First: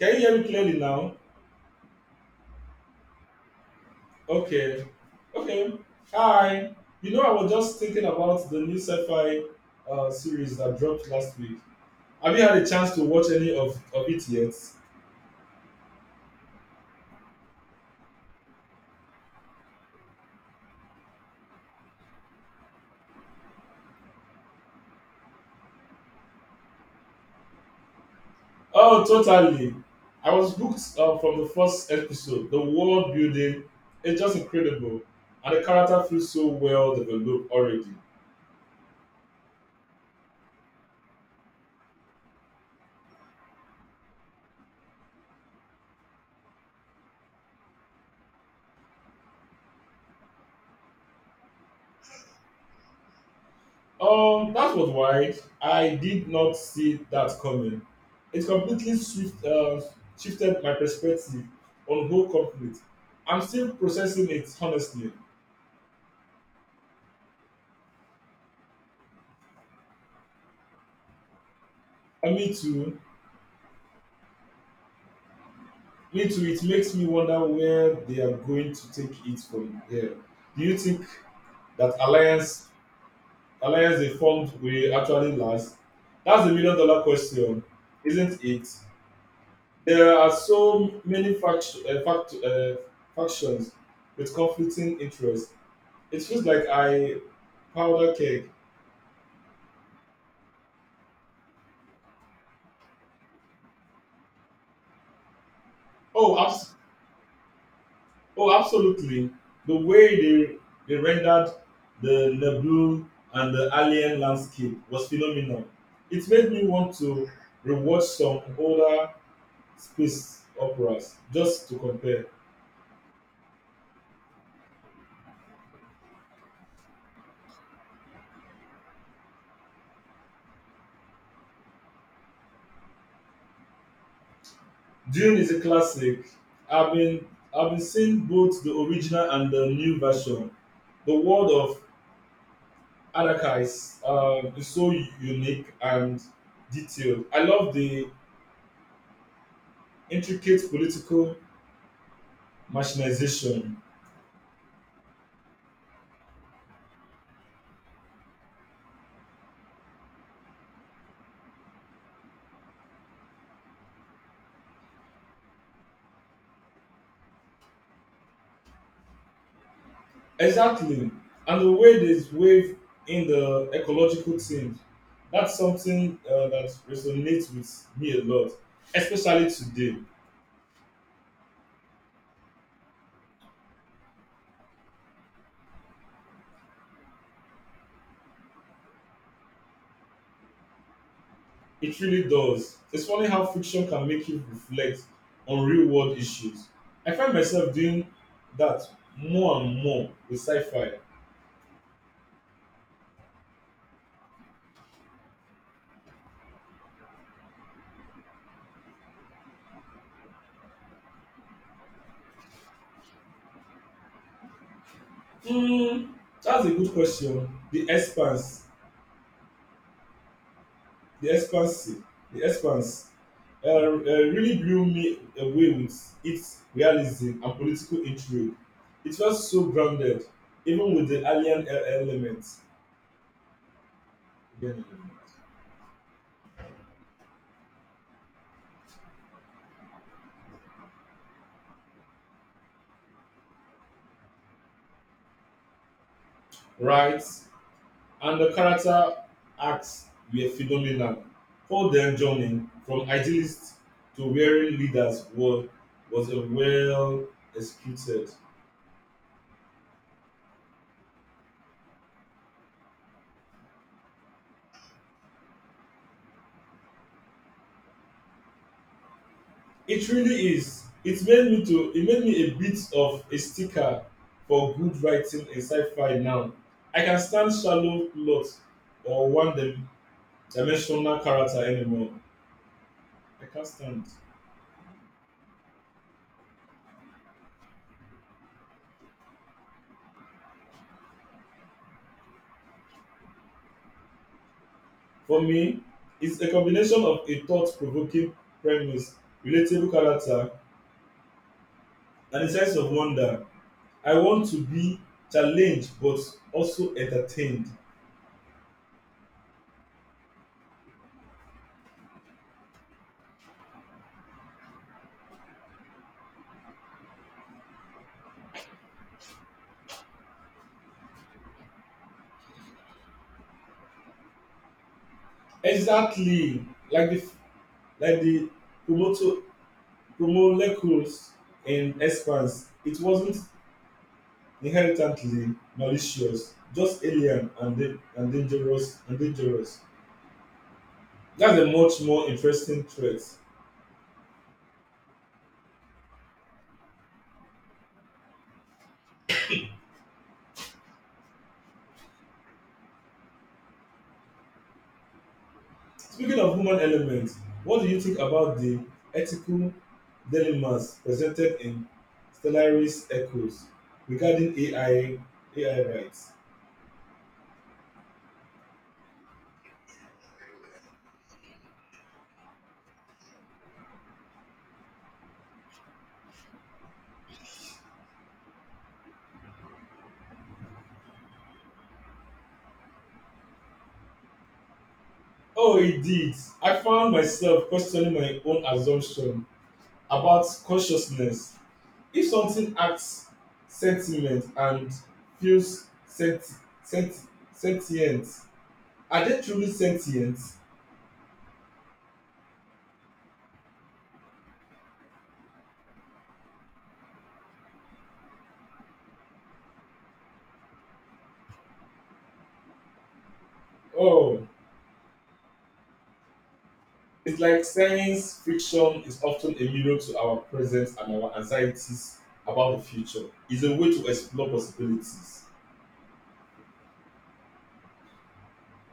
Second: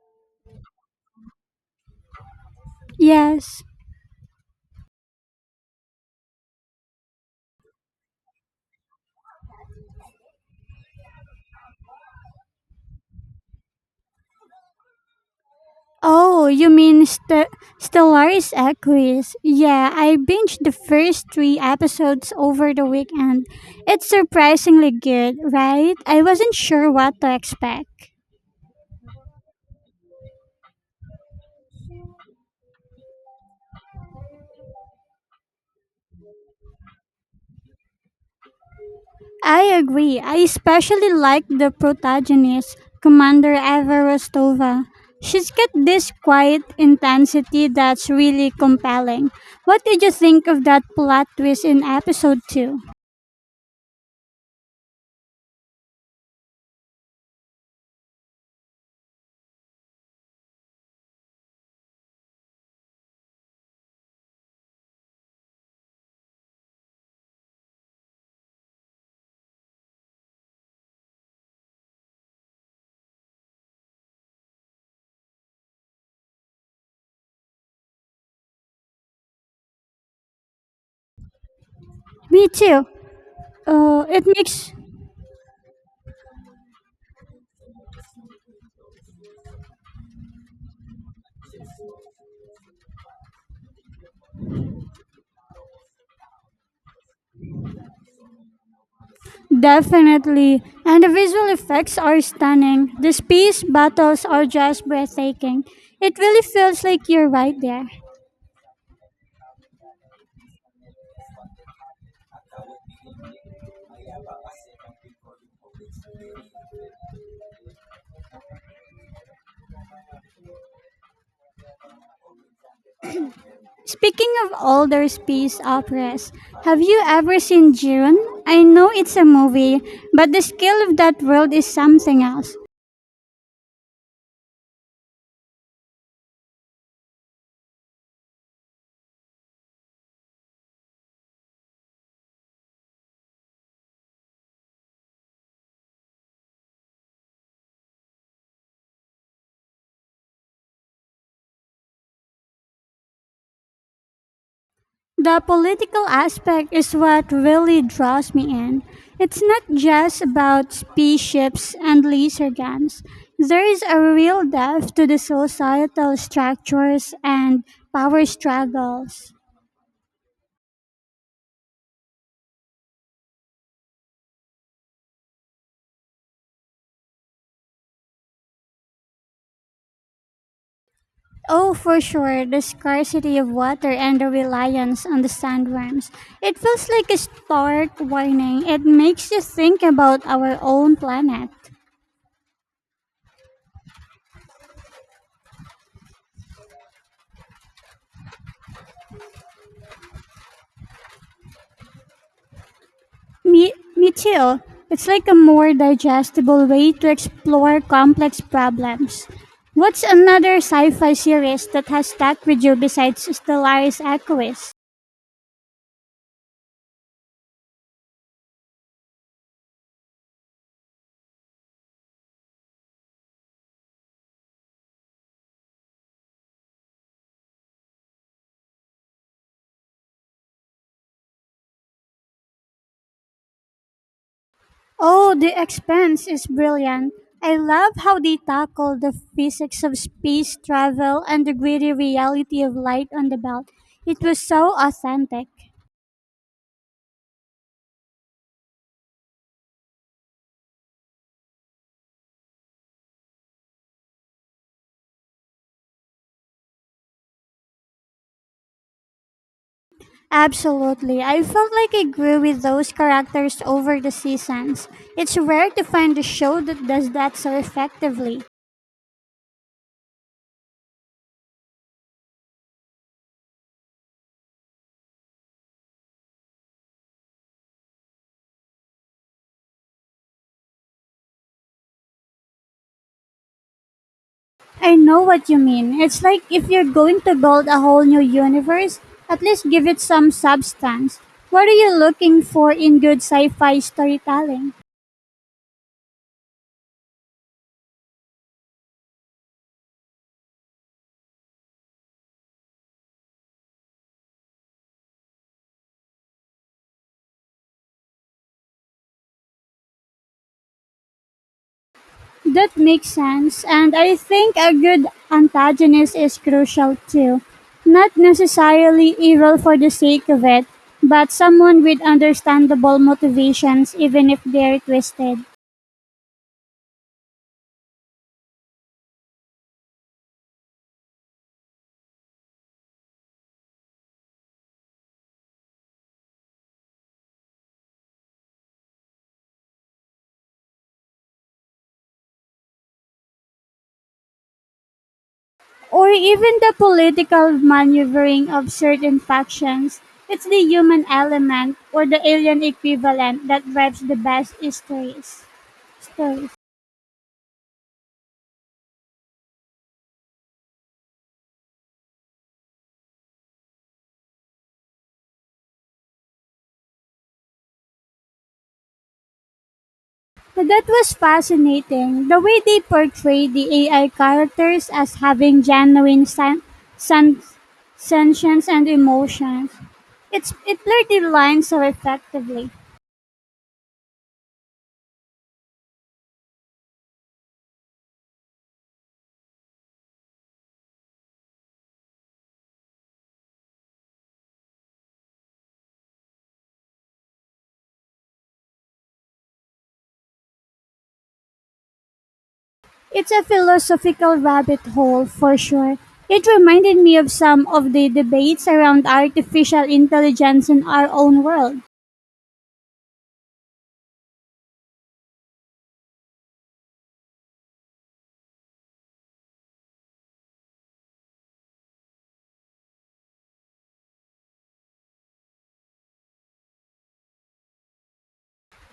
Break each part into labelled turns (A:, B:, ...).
A: Can you hear me clearly now?
B: Yes.
A: Okay. Okay. Hi. You know, I was just thinking about the new sci-fi series that dropped last week. Have you had a chance to watch of it yet?
B: Oh, you mean Stellaris Equus? Yeah, I binged the first three episodes over the weekend. It's surprisingly good, right? I wasn't sure what to expect.
A: Oh, totally. I was hooked from the first episode. The world building is just incredible, and the character feels so well developed already.
B: I agree. I especially like the protagonist, Commander Eva Rostova. She's got this quiet intensity that's really compelling. What did you think of that plot twist in episode 2?
A: That was wise. I did not see that coming. It completely shifted my perspective on whole conflict. I'm still processing it honestly. And me too. Me too. It makes me wonder where they are going to take it from here. Do you think that
B: Me
A: alliance
B: too.
A: alliance
B: Uh,
A: they
B: it
A: formed
B: makes
A: will actually last? That's the million dollar question, isn't it? There are so many factions with conflicting interests. It feels like I powder keg.
B: Definitely. And the visual effects are stunning. The space battles are just breathtaking. It
A: Oh,
B: really
A: abs-
B: feels like you're right there.
A: oh, absolutely. The way they rendered the Nebu and the alien landscape was phenomenal. It made me want to rewatch some older space operas just to compare.
B: Speaking of older space operas, have you ever seen Jiren? I know it's a movie, but the scale of that world is something else.
A: Dune is a classic. I've been I've been seeing both the original and the new version. The world of Adaka is so unique and detailed. I love the intricate political machinization.
B: The political aspect is what really draws me in. It's not just about spaceships and laser guns. There is a real depth to the societal structures and power struggles.
A: Exactly, and the way they wave in the ecological theme. That's something that resonates with me a lot, especially today.
B: Oh, for sure, the scarcity of water and the reliance on the sandworms. It feels like a stark warning. It makes you think about our own planet.
A: It really does. It's funny how fiction can make you reflect on real world issues. I find myself doing that more and more with sci fi.
B: Me too. It's like a more digestible way to explore complex problems. What's another sci-fi series that has stuck with you besides Stellaris Aquis?
A: Mm, that's a good question. The expanse, the expanse really blew me away with its realism and political intrigue. It felt so grounded, even with the element, um,
B: Oh, The Expanse is brilliant. I love how they tackle the physics of space travel and the gritty reality of light on the belt. It was so authentic.
A: right? And the character acts were phenomenal. Paul then joining from idealist to wearing leaders was a well executed.
B: Absolutely. I felt like I grew with those characters over the seasons. It's rare to find a show that does that so effectively.
A: It really is. It made me a bit of a sticker for good writing in sci-fi now. I can't stand shallow plot or one-dimensional character anymore. I can't stand.
B: I know what you mean. It's like if you're going to build a whole new universe, at least give it some substance. What are you looking for in good sci fi storytelling?
A: For me, it's a combination of a thought-provoking premise, relatable character, and a sense of wonder. I want to be challenged but also entertained.
B: That makes sense, and I think a good antagonist is crucial too. Not necessarily evil for the sake of it, but someone with understandable motivations, even if they're twisted.
A: Exactly. Like the like the Komoto To molecules in expanse, it wasn't inherently malicious, just and dangerous. That's a much more interesting threat.
B: Or even the political maneuvering of certain factions. It's the human element or the alien equivalent that drives the best stories.
A: Speaking
B: stories.
A: of human elements, what do you think about the ethical dilemmas presented in Stellaris Echoes regarding AI rights?
B: That was fascinating. The way they portray the AI characters as having genuine sen- sentience and emotions. It blurred the lines so effectively.
A: Oh, indeed. I found myself questioning my own assumption about consciousness if something acts sentiment and feels sent sentient are they truly sentient?
B: It's a philosophical rabbit hole for sure. It reminded me of some of the debates around artificial intelligence in our own world.
A: Oh, it's like science fiction is often a mirror to our present and our anxieties about the future. It's a way to explore possibilities.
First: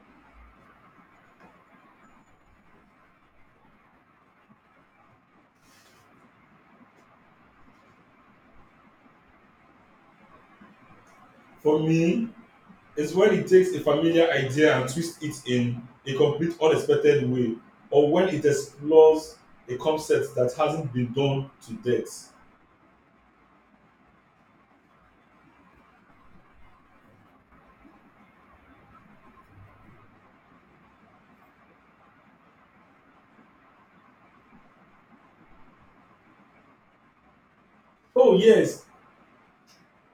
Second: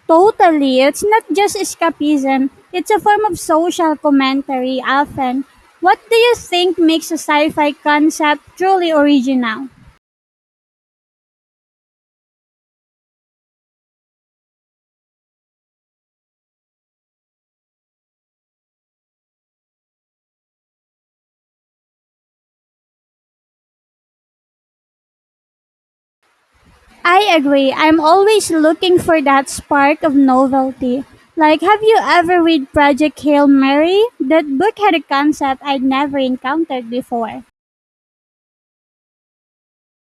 B: Totally. It's not just escapism, it's a form of social commentary often. What do you think makes a sci fi concept truly original?
A: For me, it's when it takes a familiar idea and twists it in a complete unexpected way, or when it explores a concept that hasn't been done to death.
B: I agree. I'm always looking for that spark of novelty. Like, have you ever read Project Hail Mary? That book had a concept I'd never encountered before.
A: Oh, yes,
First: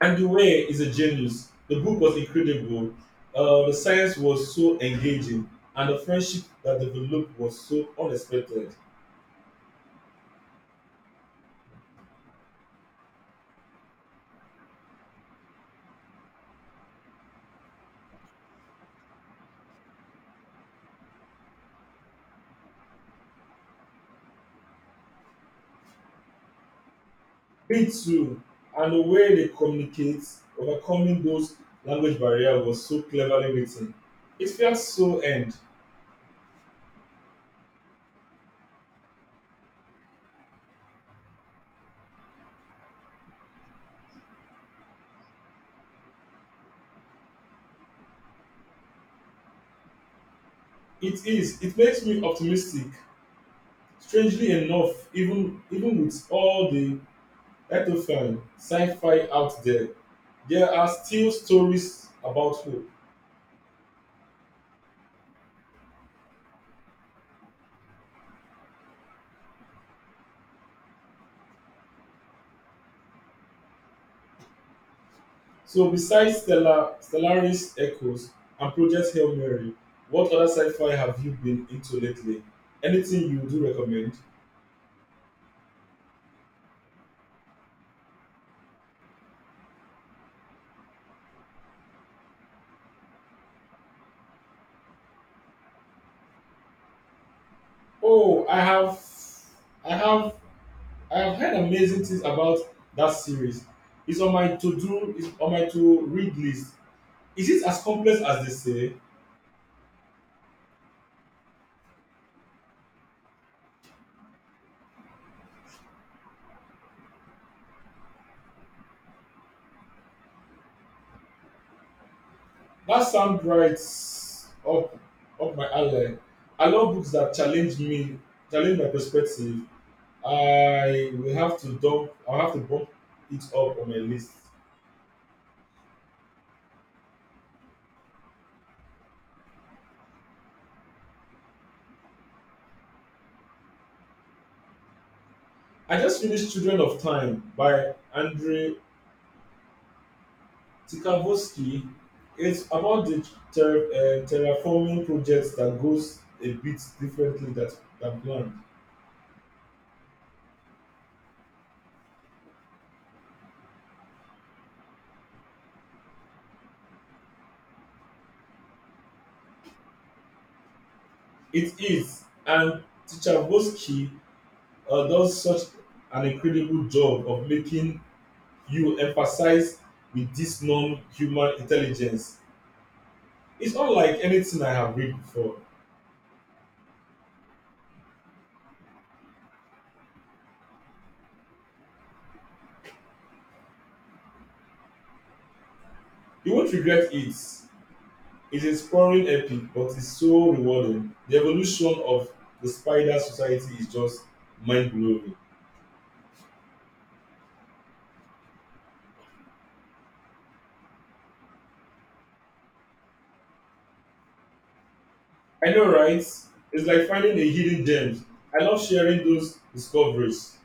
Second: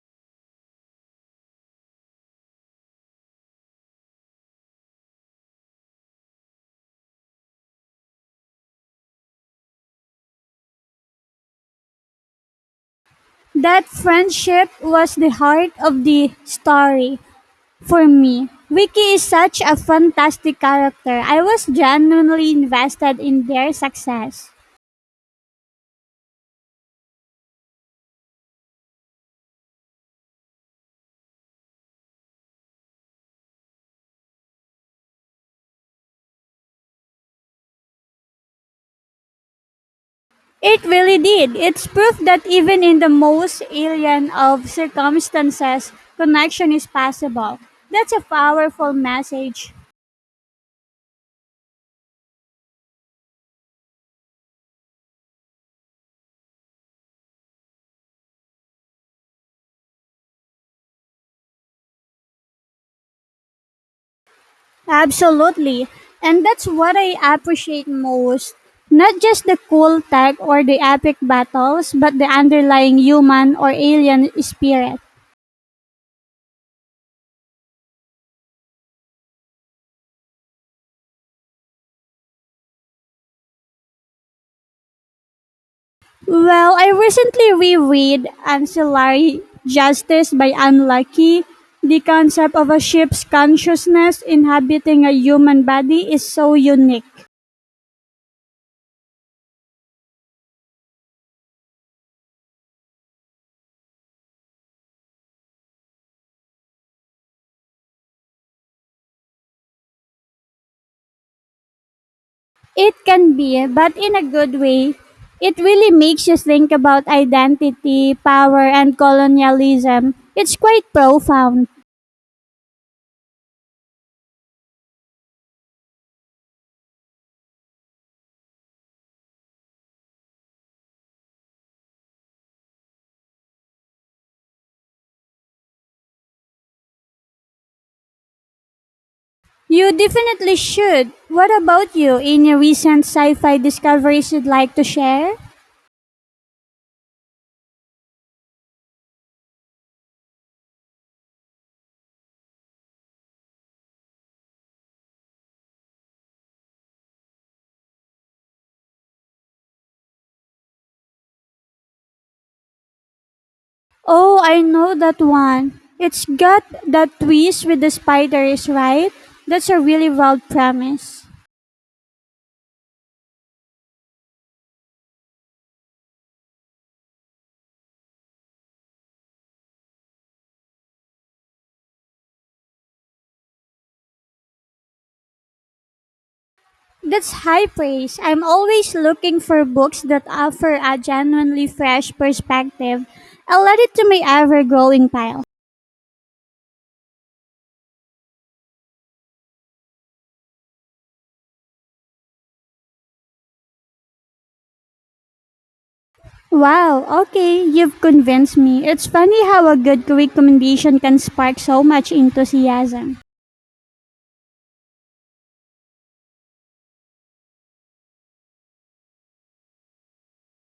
A: Andrew Weir is a genius. The book was incredible. The science was so engaging, and the friendship that developed was so unexpected.
B: That friendship was the heart of the story. For me, Vicky is such a fantastic character. I was genuinely invested in their success.
A: Me too. And the way they communicate, overcoming those language barriers, was so cleverly written. It felt so earned.
B: It really did. It's proof that even in the most alien of circumstances, connection is possible. That's a powerful message.
A: It is. It makes me optimistic. Strangely enough, even with all the ectofan sci-fi out there, there are still stories about hope.
B: Absolutely. And that's what I appreciate most. Not just the cool tech or the epic battles, but the underlying human or alien spirit.
A: So besides Stellaris Echoes and Project Hail Mary, what other sci-fi have you been into lately? Anything you do recommend?
B: Well, I recently reread Ancillary Justice by Anne Leckie. The concept of a ship's consciousness inhabiting a human body is so unique.
A: Oh, I have, I have heard amazing things about that series. It's on my it's on my to-read list. Is it as complex as they say?
B: It can be, but in a good way. It really makes you think about identity, power, and colonialism. It's quite profound.
A: That sounds up, up my alley. I love books that challenge me, challenge my perspective. I will have to dump. I'll have to bump it up on my list.
B: You definitely should. What about you? Any recent sci fi discoveries you'd like to share?
A: I just finished *Children of Time* by Andrei Tikavosky. It's about the terraforming project that goes a bit differently than planned.
B: Oh, I know that one. It's got that twist with the spiders, right? That's a really wild premise.
A: It is, and Tikavosky does such an incredible job of making you emphasize with this non-human intelligence. It's not like anything I have read before.
B: That's high praise. I'm always looking for books that offer a genuinely fresh perspective. I'll add it to my ever growing pile.
A: You won't regret it. It's a sprawling epic but it's so rewarding. The evolution of the spider society is just mind-blowing.
B: Wow, okay, you've convinced me. It's funny how a good recommendation can spark so much enthusiasm.
A: I know, right? It's like finding a hidden gem. I love sharing those discoveries.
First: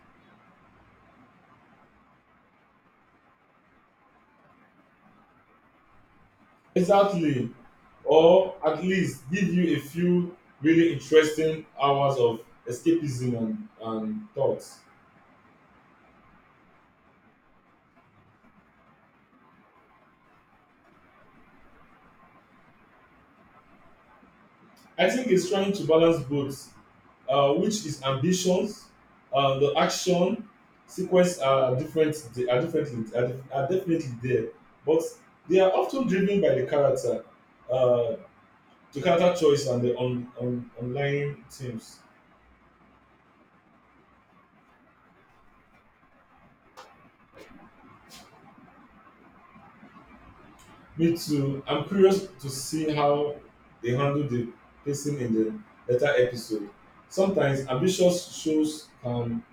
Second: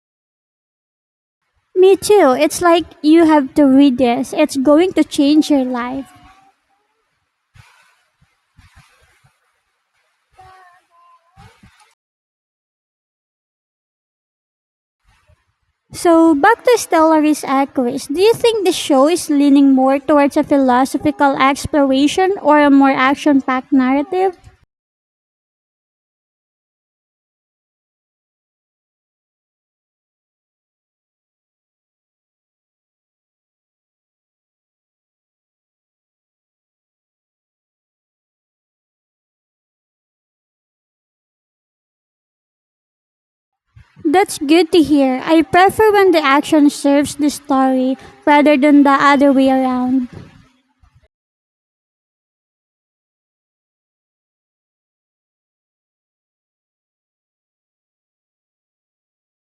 B: Me too. It's like you have to read this, it's going to change your life.
A: Exactly. Or at least give you a few really interesting hours of escapism and thoughts.
B: So back to Stellaris Aquis, do you think the show is leaning more towards a philosophical exploration or a more action-packed narrative?
A: I think it's trying to balance both which is ambitions. The action sequence are different. They are differently are, def- are definitely there, but they are often driven by uh, the character choice and the on online themes.
B: That's good to hear. I prefer when the action serves the story rather than the other way around.
A: Me too. I'm curious to see how they handle the pacing in the later episode. Sometimes ambitious shows can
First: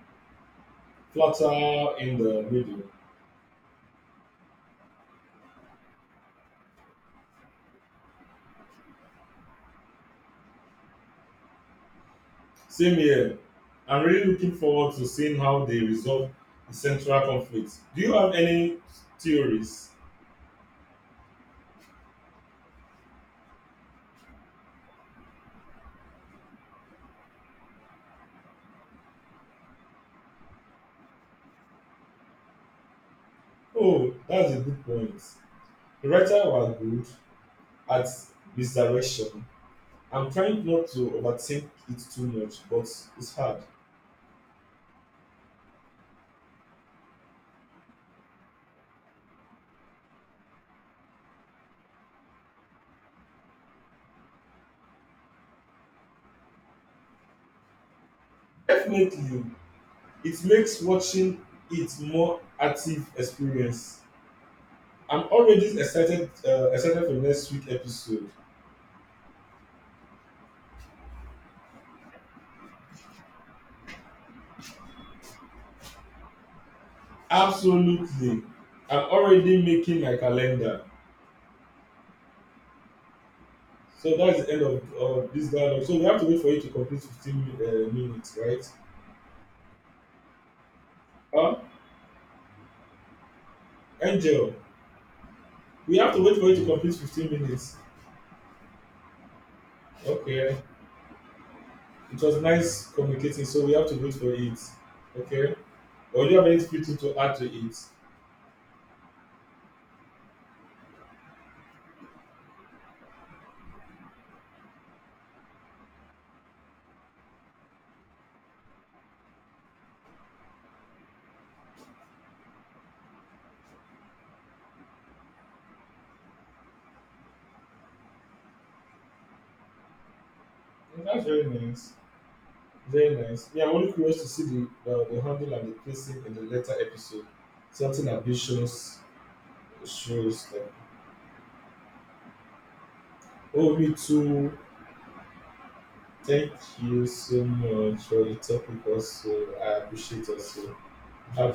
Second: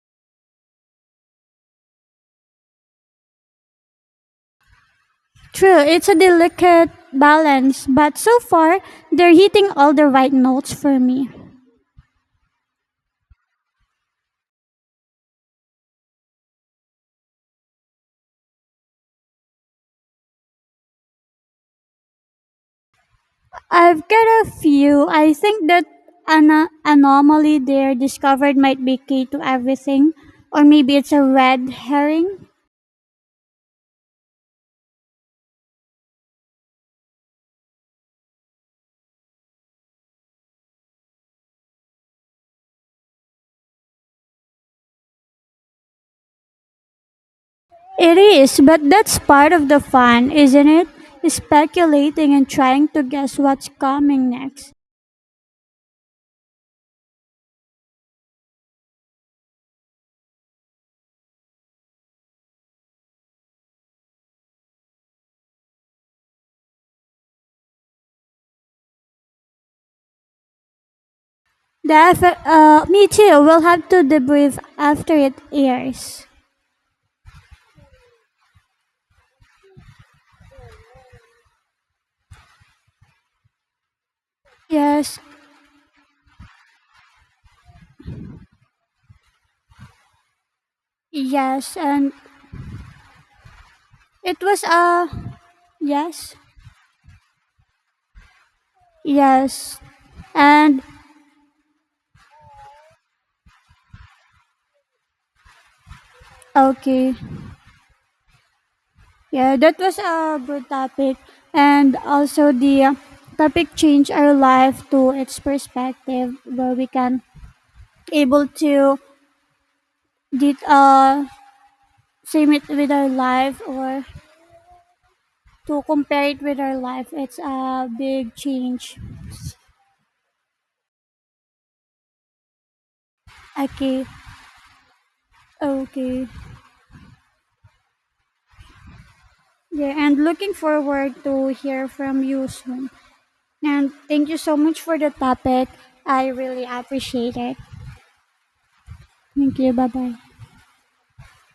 A: flatter in the middle.
B: True, it's a delicate balance, but so far they're hitting all the right notes for me.
A: Same here. I'm really looking forward to seeing how they resolve the central conflict. Do you have any theories?
B: I've got a few. I think that an anomaly there discovered might be key to everything, or maybe it's a red herring.
A: Oh, that's a good point. The writer were good at misdirection. I'm trying not to overthink it too much, but it's hard.
B: It is, but that's part of the fun, isn't it? Speculating and trying to guess what's coming next.
A: Definitely, it makes watching it more active experience. I'm already excited for next week episode.
B: Me too. We'll have to debrief after it airs.
A: Absolutely, I'm already making my calendar. So that's the end
B: Yes,
A: of this dialogue. So we have to wait for you to complete minutes, right? Huh?
B: yes, and it
A: Angel,
B: was uh,
A: we have to
B: yes,
A: wait for you to complete 15 minutes.
B: yes,
A: Okay.
B: and
A: It was nice communicating, so we have to wait for it. Okay. Or do you have anything
B: okay,
A: to add to it?
B: yeah, that was a good topic, and also the topic changed our life to its perspective where we can able to did same it with our life, or to compare it with our life, it's a big change.
A: Yeah, that's very nice. Very nice. Yeah, I'm only
B: Okay.
A: curious to see the handle and the placing
B: Okay,
A: in the later episode. Certain ambitions
B: yeah, and
A: shows
B: looking
A: that.
B: forward to hear from you soon,
A: Oh,
B: and
A: me
B: thank you
A: too.
B: so much for the topic, I
A: Thank
B: really
A: you
B: appreciate
A: so
B: it.
A: much for the topic also.
B: Thank
A: I
B: you, bye bye.
A: appreciate also. Okay.